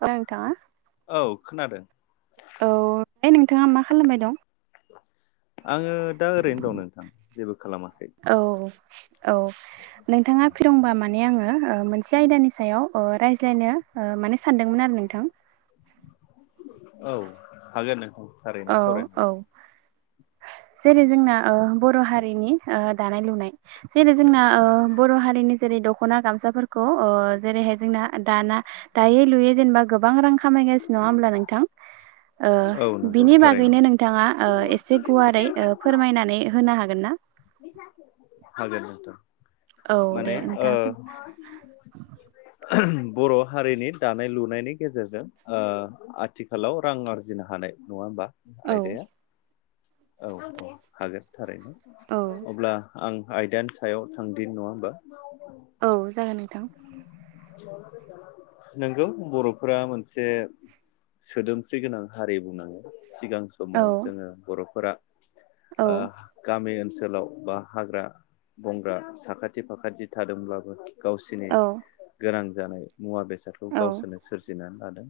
औ नोंथाङा औ खोनादों औ ओइ नोंथाङा मा खालामबाय दं आङो दा ओरैनो दं नोंथां जेबो खालामा औ औ नोंथाङा फ्रि दंबा माने आङो ओ मोनसे आयदानि सायाव ओ रायज्लायनो ओ माने सानदोंमोन आरो नोंथां औ हागोन नोंथां थारैनो औ सावरायनो औ हागोन जेरै जोंना ओ बर' हारिनि ओ दानाय लुनाय जेरै जोंना ओ बर' हारिनि जेरै दखना गामसाफोरखौै ओ जेरैहाय जोंना दाना दायै लुयै जेनेबा गोबां रां खामायगासिनो नङा होमब्ला नोंथां ओ हागोन औ नंगौ बिनि थारैनो बागैनो नोंथाङा ओ एसे गुवारै ओ फोरमायनानै होनो हागोन ना? [inaudible] हागोन नोंथां औ दे माने आ नोंथाङा फोर बर' हारिनि दानाय लुनायनि गेजेरजों ओ आथिखालाव रां आरजिनो हानाय नङा होमबा औ आयदाया औ औ हागोन थारैनो औ अब्ला आं आयदानि सायाव थांदिनि नङा होमबा औ जागोन नोंथां नंगौ बर'फोरा मोनसे सोदोमस्रि गोनां हारि बुंनाङो सिगां औ समाव जोङो बर'फोरा औ ओ गामि ओनसोलाव बा हाग्रा बंग्रा साखाथि फाखाथि थादोंब्लाबो गावसिनि औ गोनां जानाय मुवा बेसादखौ औ गावसोरनो सोरजिनानै लादों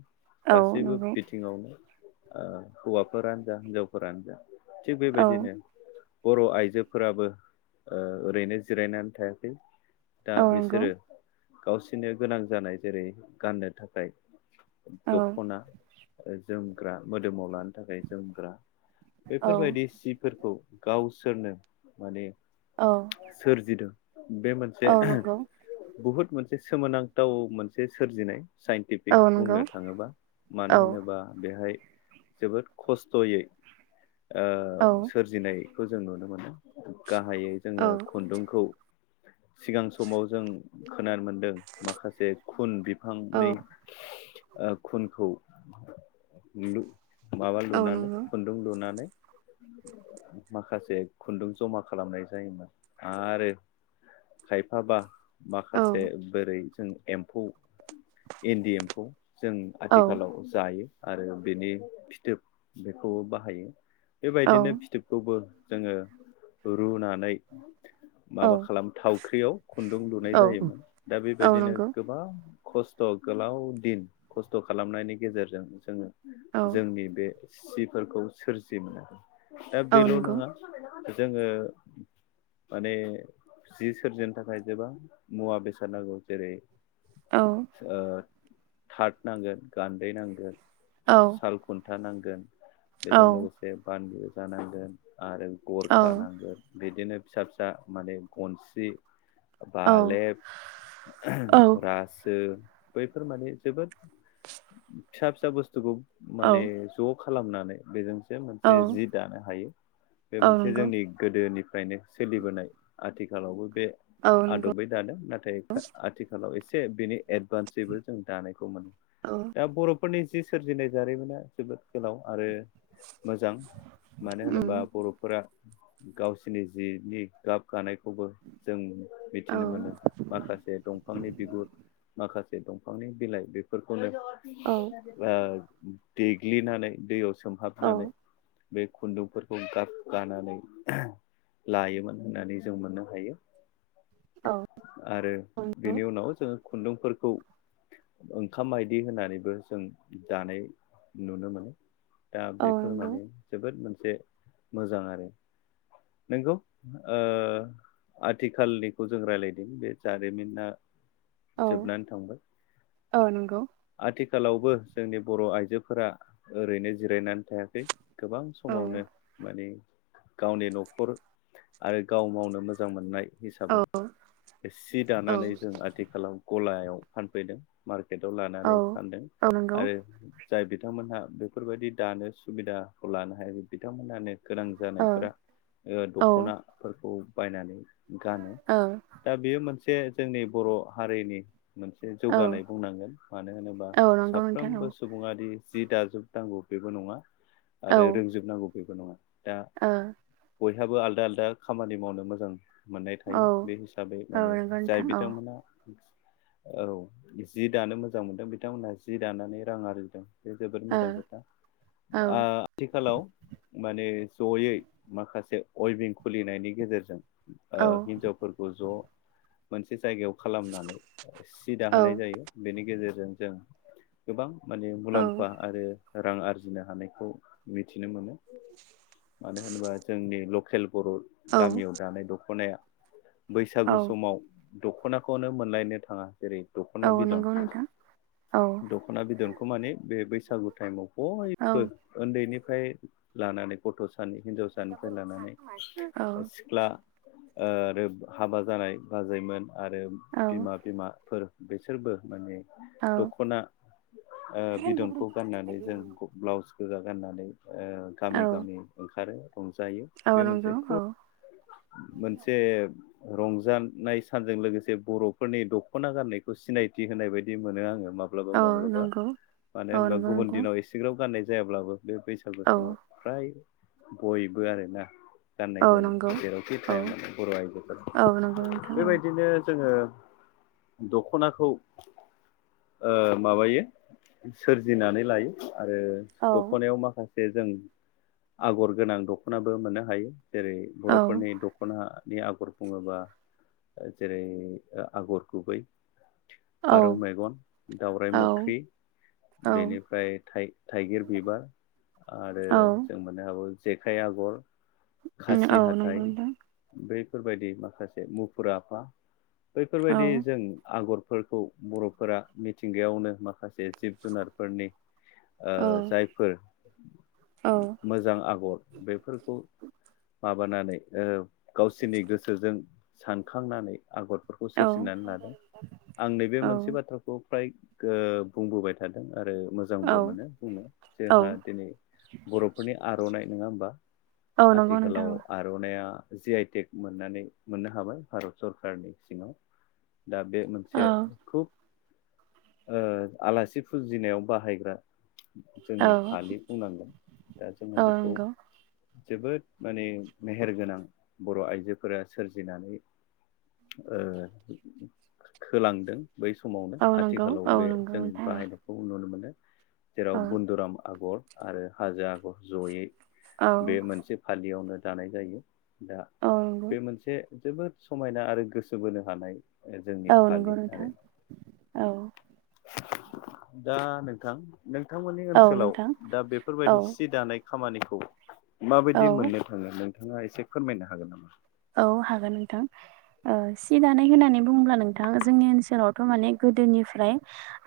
औ गासैबो नंगौ बिथिङावनो हौवाफोरानो जा हिनजावफोरानो जा थिग औ बेबायदिनो बर' आइजोफोराबो ओरैनो जिरायनानै थायाखै दा औ नंगौ बिसोरो गावसोरनो गोनां जानाय जेरै गाननो थाखाय औ दख'ना जोमग्रा मोदोमाव लानो थाखाय जोमग्रा औ बेफोरबायदि सिफोरखौ गावसोरनो माने औ सोरजिदों बे मोनसे औ नंगौ बहुद मोनसे सोमोनांथाव मोनसे सोरजिनाय औ साइन्टिफिक नंगौ बुंनो थाङोबा मानो औ होनोबा बेहाय जोबोद खस्थ'यै ओ औ सोरजिनायखौ जों नुनो मोनो गाहायै जोङो औ खुन्दुंखौ सिगां समाव जों खोनानो मोन दों। माखासे खुन औ बिफांनि ओ खुनखौ माबा औ लुनानै नंगौ खुन्दुं लुनानै माखासे खुन्दुं जमा खालामनाय जायोमोन आरो खायफाबा औ माखासे बोरै जों एमफौ इन्दि एमफौ जों औ आथिखालाव जायो आरो बेनि फिथोब बेखौबो बाहायो औ बेबायदिनो फिथोबखौबो जोङो रुनानै औ माबा खालाम थावख्रियाव खुन्दुं लुनाय जायोमोन दा औ बेबायदिनो नंगौ गोबां। खस्थ' गोलाव दिन खस्थ' खालामनायनि गेजेरजों जोङो औ जोंनि बे सिफोरखौ सोरजिदोंमोन दा औ बेल' नंगौ नङा जोङो माने जि सोरजिनो थाखाय जोङो गोबां मुवा बेसाद नांगौ जेरै औ ओ थाथ नांगोन गान्दै नांगोन औ साल खुन्था नांगोन बेजों औ लोगोसे बानबो जानांगोन आरो औ गरखा नांगोन बिदिनो फिसा फिसा माने गनस्रि औ बालेब औ रासो बैफोर माने जोबोद फिसा फिसा बुस्थुखौ माने ज' खालामनानै बेजोंसो मोनसे औ औ जि दानो हायो बे मोनसे नंगौ जोंनि गोदोनि नो सोलिबोनाय आथिखालावबो बे औ नंगौ आदबै दादों नाथाय आथिखाल। इसे बेनि एदभानसमोन औ दा बर' फोरनि जि सोरजिनाय जारिमिना जोबोद गोलाव आरो मोजां मानो उम होनोबा बर'फोरा। गावसिनि जिनि गाब गानायखौबो जों औ मिथिनो मोनो। माखासे दंफांनि बिगुर माखासे दंफांनि बिलाइ बेफोरखौनो। औ देग्लिनानै दैयाव सोमहाबनानै बे खुन्दुंफोरखौ गाब गानानै। लायोमोन होननानै जों मोननो हायो। औ। आरो नंगौ बेनि उनाव जोङो खुन्दुंफोरखौ ओंखाम मायदि होनानैबो जों दानाय नुनो मोनो। दा औ बेफोर नंगौ माने जोबोद मोनसे मोजां आरो। नंगौ आथिखालनिखौ जों रायज्लाय। बे जारिमिना औ जोबनानै थांबाय औ नंगौ आथिखाल। आथिखालावबो जोंनि बर' आइजोफोरा ओरैनो जिरायनानै। थायाखै गोबां औ समावनो माने गावनि न'खर आरो गाव मावनो मोजां मोननाय औ हिसाबै। सि दानानै औ जों आथिखालाव गलायाव फानफैदों। पेटआव लानानै फानदों औ नंगौ आरो। जाय बिथांमोनहा बेफोरबायदि दानो सुबिदाखौ लानो हायो बिथांमोनानो। गोनां ओ जानायफोरा औ दख'नाफोरखौ बायनानै गानो। ओ बे मोनसे जोंनि बर' हारिनि मोनसे औ जौगानाय बुंनांगोन मानो होनोबा औ नंगौ नोंथां औ साफ्रोमबो सुबुङारि। जि दाजोबनांगौ बेबो नङा आरो रोंजोबनांगौ बेबो नङा। दा औ बयहाबो आलदा आलदा खामानि मावनो मोजां मोननाय थायो ओ बे हिसाबै। हिसाबै औ माने नंगौ जाय नोंथां औ बिथांमोनहा। औ जि दानो मोजां मोनदों बिथांमोनहा जि दानानै रां आरजिदों। बे जोबोद ओ मोजां खोथा औ आथिखालाव माने। जयै माखासे अइभिं खुलिनायनि गेजेरजों ओ औ हिनजावफोर। ज' मोनसे जायगायाव खालामनानै सि दाहोनाय जायो बेनि गेजेरजों। जों गोबां माने औ मुलाम्फा आरो। रां आरजिनो हानायखौ मिथिनो मोनो। [inaudible] मानो होनोबा जोंनि लकेल बर' औ गामियाव दानाय दख'नाया बैसागु औ समाव दख'नाखौनो मोनलायनो थाङा जेरै दख'ना औ बिदन। नंगौ नोंथां औ दख'ना बिदनखौ माने बे बैसागु टाइमाव औ बयबो उन्दैनि। फ्राय लानानै गथ' सानि हिनजावसानिफ्राय लानानै सिख्ला। ओ आरो हाबा जानाय बाजैमोन आरो बिमा बिमाफोर बिसोरबो माने औ औ दख'ना ओ बिदनखौ गाननानै जों ब्लाउस गोजा गाननानै। ओ औ गामि गामि ओंखारो रंजायो औ बे नंगौ मोनसे औ खुब मोनसे रंजानाय सानजों लोगोसे बर'फोरनि दख'ना गाननायखौ सिनायथि होनाय बायदि मोनो आङो। माब्लाबा औ माब्लाबा नंगौ मानो औ होनबा नंगौ गुबुन नोंथां दिनाव एसेग्राब गाननाय जायाब्लाबो। बे बैसागु औ समङाव फ्राय बयबो आरोना गाननाय औ जायो। नंगौ जेरावखि औ थाया मानो बर' आइजोफोरा औ नंगौ नोंथां औ बेबायदिनो जोङो दख'नाखौ ओ माबायो सोरजिनानै लायो आरो औ दख'नायाव माखासे जों आगर गोनां दख'नाबो मोननो हायो जेरै औ बर'फोरनि दख'ना। नि आगर बुङोबा जेरै आगर गुबै। फारौ औ मेगन दावराइ औ मोख्रि। औ बेनिफ्राय थाइगिर बिबार आरो औ जों मोननो हाबावो। जेखाइ आगर उम जि औ हाथाय नंगौ नोंथां बैफोरबायदि माखासे मुफुर आफा औ बैफोरबायदि जों आगर फोरखौ बर'फोरा मिथिंगायावनो माखासे जिब जुनारफोरनि। ओ औ जायफोर। औ मोजां आगर बेफोरखौ माबानानै ओ गावसोरनि गोसोजों सानखांनानै। आगरफोरखौ औ सोरजिनानै लादों आं नैबे औ मोनसे बाथ्राखौ। फ्राय ओ बुंबोबाय थादों आरो। औ मोजांबो मो बुंनो औ जोंहा दिनै बर'फोरनि आर'नाइ नङा होनबा। औ नंगौ नोंथां आथिखालाव आर'नाइया। जि आइटेक मोननानै मोननो हाबाय भारत सरकारनि सिङाव। दा बे औ मोनसे खुब ओ आलासि फुजिनायाव बाहायग्रा। औ जोंनि फालि बुंनांगोन दा जोङो औ बेखौ नंगौ जोबोद माने मेहेरगोनां बर' आइजोफोरा सोरजिनानै। ओ होलांदों बै समावनो औ नंगौ आथिखालाव औ बे नंगौ जों नोंथां बाहायनायखौ नुनो मोनो। जेराव औ बन्दुराम आगर आरो हाजो आगर जयै औ बे मोनसे। यावनो दानाय जायो दा औ नंगौ बे मोनसे। जोबोद समायना आरो गोसो बोनो हानाय। जोंनि औ नंगौ फालि नोंथां आरो औ। दा नोंथां नोंथांमोननि औ ओनसोलाव नोंथां दा औ बेफोरबायदि सि दानाय। खामानिखौ औ माबायदि मोननो थाङो नोंथाङा एसे फोरमायनो हागोन नामा? औ हागोन नोंथां ओ सि दानाय होननानै बुङोब्ला नोंथां जोंनि ओनसोलावथ' माने। ओमफ्राय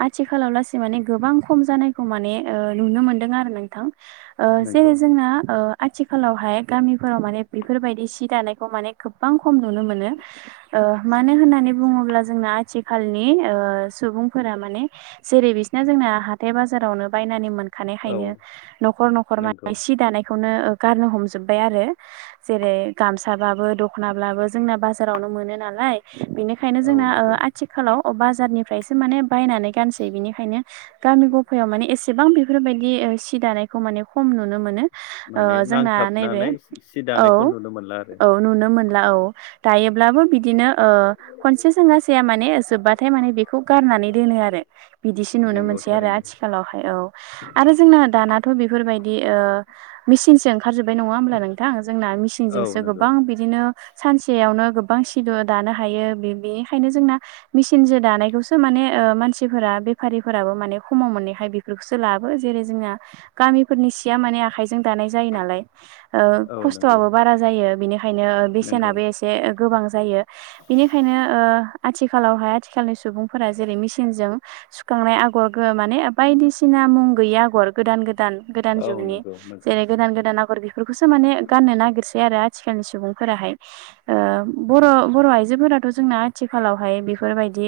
आथिखालाव लासै माने गोबां खम जानायखौ माने ओ नुनो मोनदों आरो नोंथां। ओ नोंगौ जेरै जोंना आथिखालावहाय गामिफोराव माने बेफोरबायदि सि दानाय। खौ माने गोबां खम नुनो मोनो मानो होननानै बुङोब्ला जोंना आथिखालनि। ओ सुबुंफोरा माने जेरै बिसिना जोंना हाथाय बाजारावनो बायनानै मोन। औ खानायखायनो न'खर न'खर नोंगौ माने सि दानायखौनो। गारनो हमजोबबाय आरो जेरै गामसा बाबो दख'नाबाबो जोंना बाजारावनो मोनो नालाय बेनिखायनो औ जोंना नोंगौ आथिखालाव। बाजारनिफ्रायसो माने बायनानै गानसै बिनिखायनो गामि गफायाव माने एसेबां बेफोरबादि। सि दानायखौ माने खम नुनो मोनो ओ माने जोंना नैबे नांथाबनानै सि औ। दानायखौ नुनो मोनला आरो औ नुनो मोनला औ दायोब्लाबो बिदिनो। ओ खनसेजोङा जाया माने जोब्बाथाय माने बेखौ गारनानै दोनो आरो बिदिसो नुनो मोनो। नोंगौ मोनसै आरो थारैनो आथिखालाव हाय औ आरो जोंना दानाथ' बेफोरबादि मिसिनजों आथिखालावथ'। जाजोब्बाय नङा होमब्ला नोंथां जोंना औ मिसिनजोंसो नोंगौ गोबां बिदिनो सानसेयावनो गोबां सि दानो हायो बेनिखायनो जोंना मिसिनजों दानायखौसो माने। माने ओ मानसिफोरा बेफारिफोराबो खमाव मोननायखाय बेफोरखौसो लायो जेरै जोंना गामिफोरनिया। नि सिया माने आखाइ जों दानाय जायो नालाय ओ औ नोंगौ खस्थ'वाबो बारा जायो बेनिखायनो नोंगौ बेसेनाबो एसे। गोबां जायो बिनिखायनो ओ आथिखालावहाय आथिखालनि सुबुंफोरा जेरै मेसिनजों। सुखांनाय आगर माने बायदिसिना मुं गैयि आगर गोदान गोदान। गोदान गोदान औ जुगनि नोंगौ नोंगौ जेरै गोदान गोदान आगर बेफोरखौसो माने गाननो नागिरसै। आथिखालनि सुबुंफोराहाय ओ बर' आइजोफोराथ' जोंना आथिखालावहाय बि बेफोरबायदि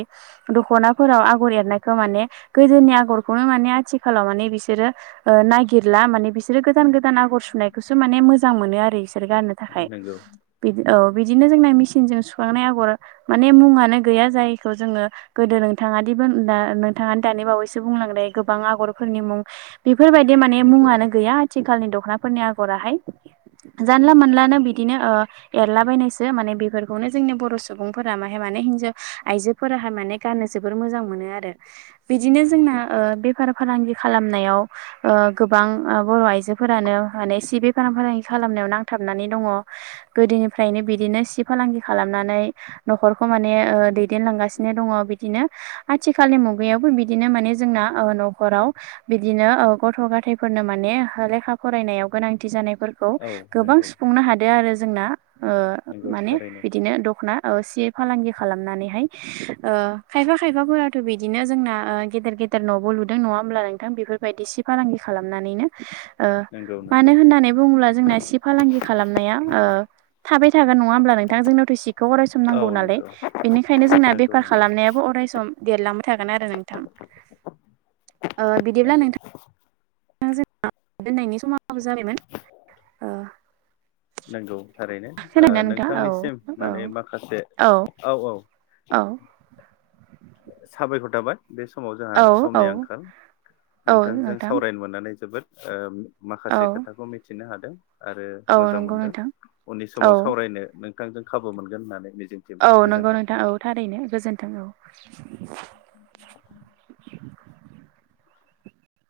दख'नाफोराव आगर एरनायखौ माने गोदोनि आगरखौनो माने आथिखालाव माने। बिसोरो ओ नागिरला माने बिसोरो गोदान गोदान आगर सुनायखौसो माने मोजां मोनो आरो इसोर गाननो थाखाय नंगौ बिदि बिदिनो जोंना मेसिनजों सुखांनाय आगर माने मुङानो गैया जायखौ जोङो गोदो नोंथाङादि नोंथाङा दानि बावैसो बुंलांनाय गोबां आगरफोरनि मुं बे बेफोरबायदि माने नंगौ मुङानो गैया आथिखालनि दख'नाफोरनि आगराहाय जानला मोनलानो बिदिनो एरलाबायनायसो माने बेफोरखौनो जोंनि बर' सुबुंफोरा माहाय माने आइजोफोरा हायो माने गाननो जोबोर मोजां मोनो आरो बिदिनो जोंना नंगौ बेफार फालांगि खालामनायाव ओ गोबां बर' आइजोफोरानो माने सि बेफार फालांगि खालाम खालामनायावनो नांथाबनानै दङ गोदोनिफ्रायनो बिदिनो सि फालांगि खालामनानै न'खरखौ माने ओ दैदेनलांगासिनो दङ बिदिनो आथिखालनि मुगायावबो बिदिनो माने जोंना न'खराव बिदिनो गथ' गथायफोरनो माने लेखा फरायनायाव गोनांथि जानायफोर औ गोबां नंगौ सुफुंनो हादों आरो जोंना ओ नंगौ माने थारैनो बिदिनो दख'ना सि फालांगि खालामनानैहाय ओ खायफा खायफाफोराथ' बिदिनो जोंना गेदेर गेदेर गेदेर न'बो लुदों नङा होमब्ला नोंथां बेफोरबायदि सि फालांगि खालामनानैनो ओ नंगौ मानो नंगौ होननानै बुङोब्ला जोंना सि फालांगि खालामनाया थाबाय थागोन नङा होमब्ला नोंथां जोंनोथ' सिखौ अरायसम औ नांगौ नालाय नंगौ बेनिखायनो जोंना नंगौ बेफार नंगौ खालामनायाबो अराय सम देरलांबाय थागोन आरो नोंथां ओ बिदिब्ला नंगौ नोंथां जोंना दोननायनि समाबो जाबायमोन नंगौ थारैनो ओ खोनादोंना नोंथां औ नोंथांनिसिम औ माने माखासे औ औ औ साबायखर थाबाय बे समाव जोंहा औ औ समनि आंखाल औ नोंथांजों नोंथां सावरायनो मोननानै जोबोद औ माखासे खोथाखौ मिथिनो हादों आरो औ मोजां नंगौ मोनदों नोंथां उननि औ समाव सावरायनो नों थांजों खाबु मोनगोन होननानै मिजिंथिबाय औ गोजोन्थों नंगौ नोंथां औ थारैनो गोजोनथों औ [inaudible]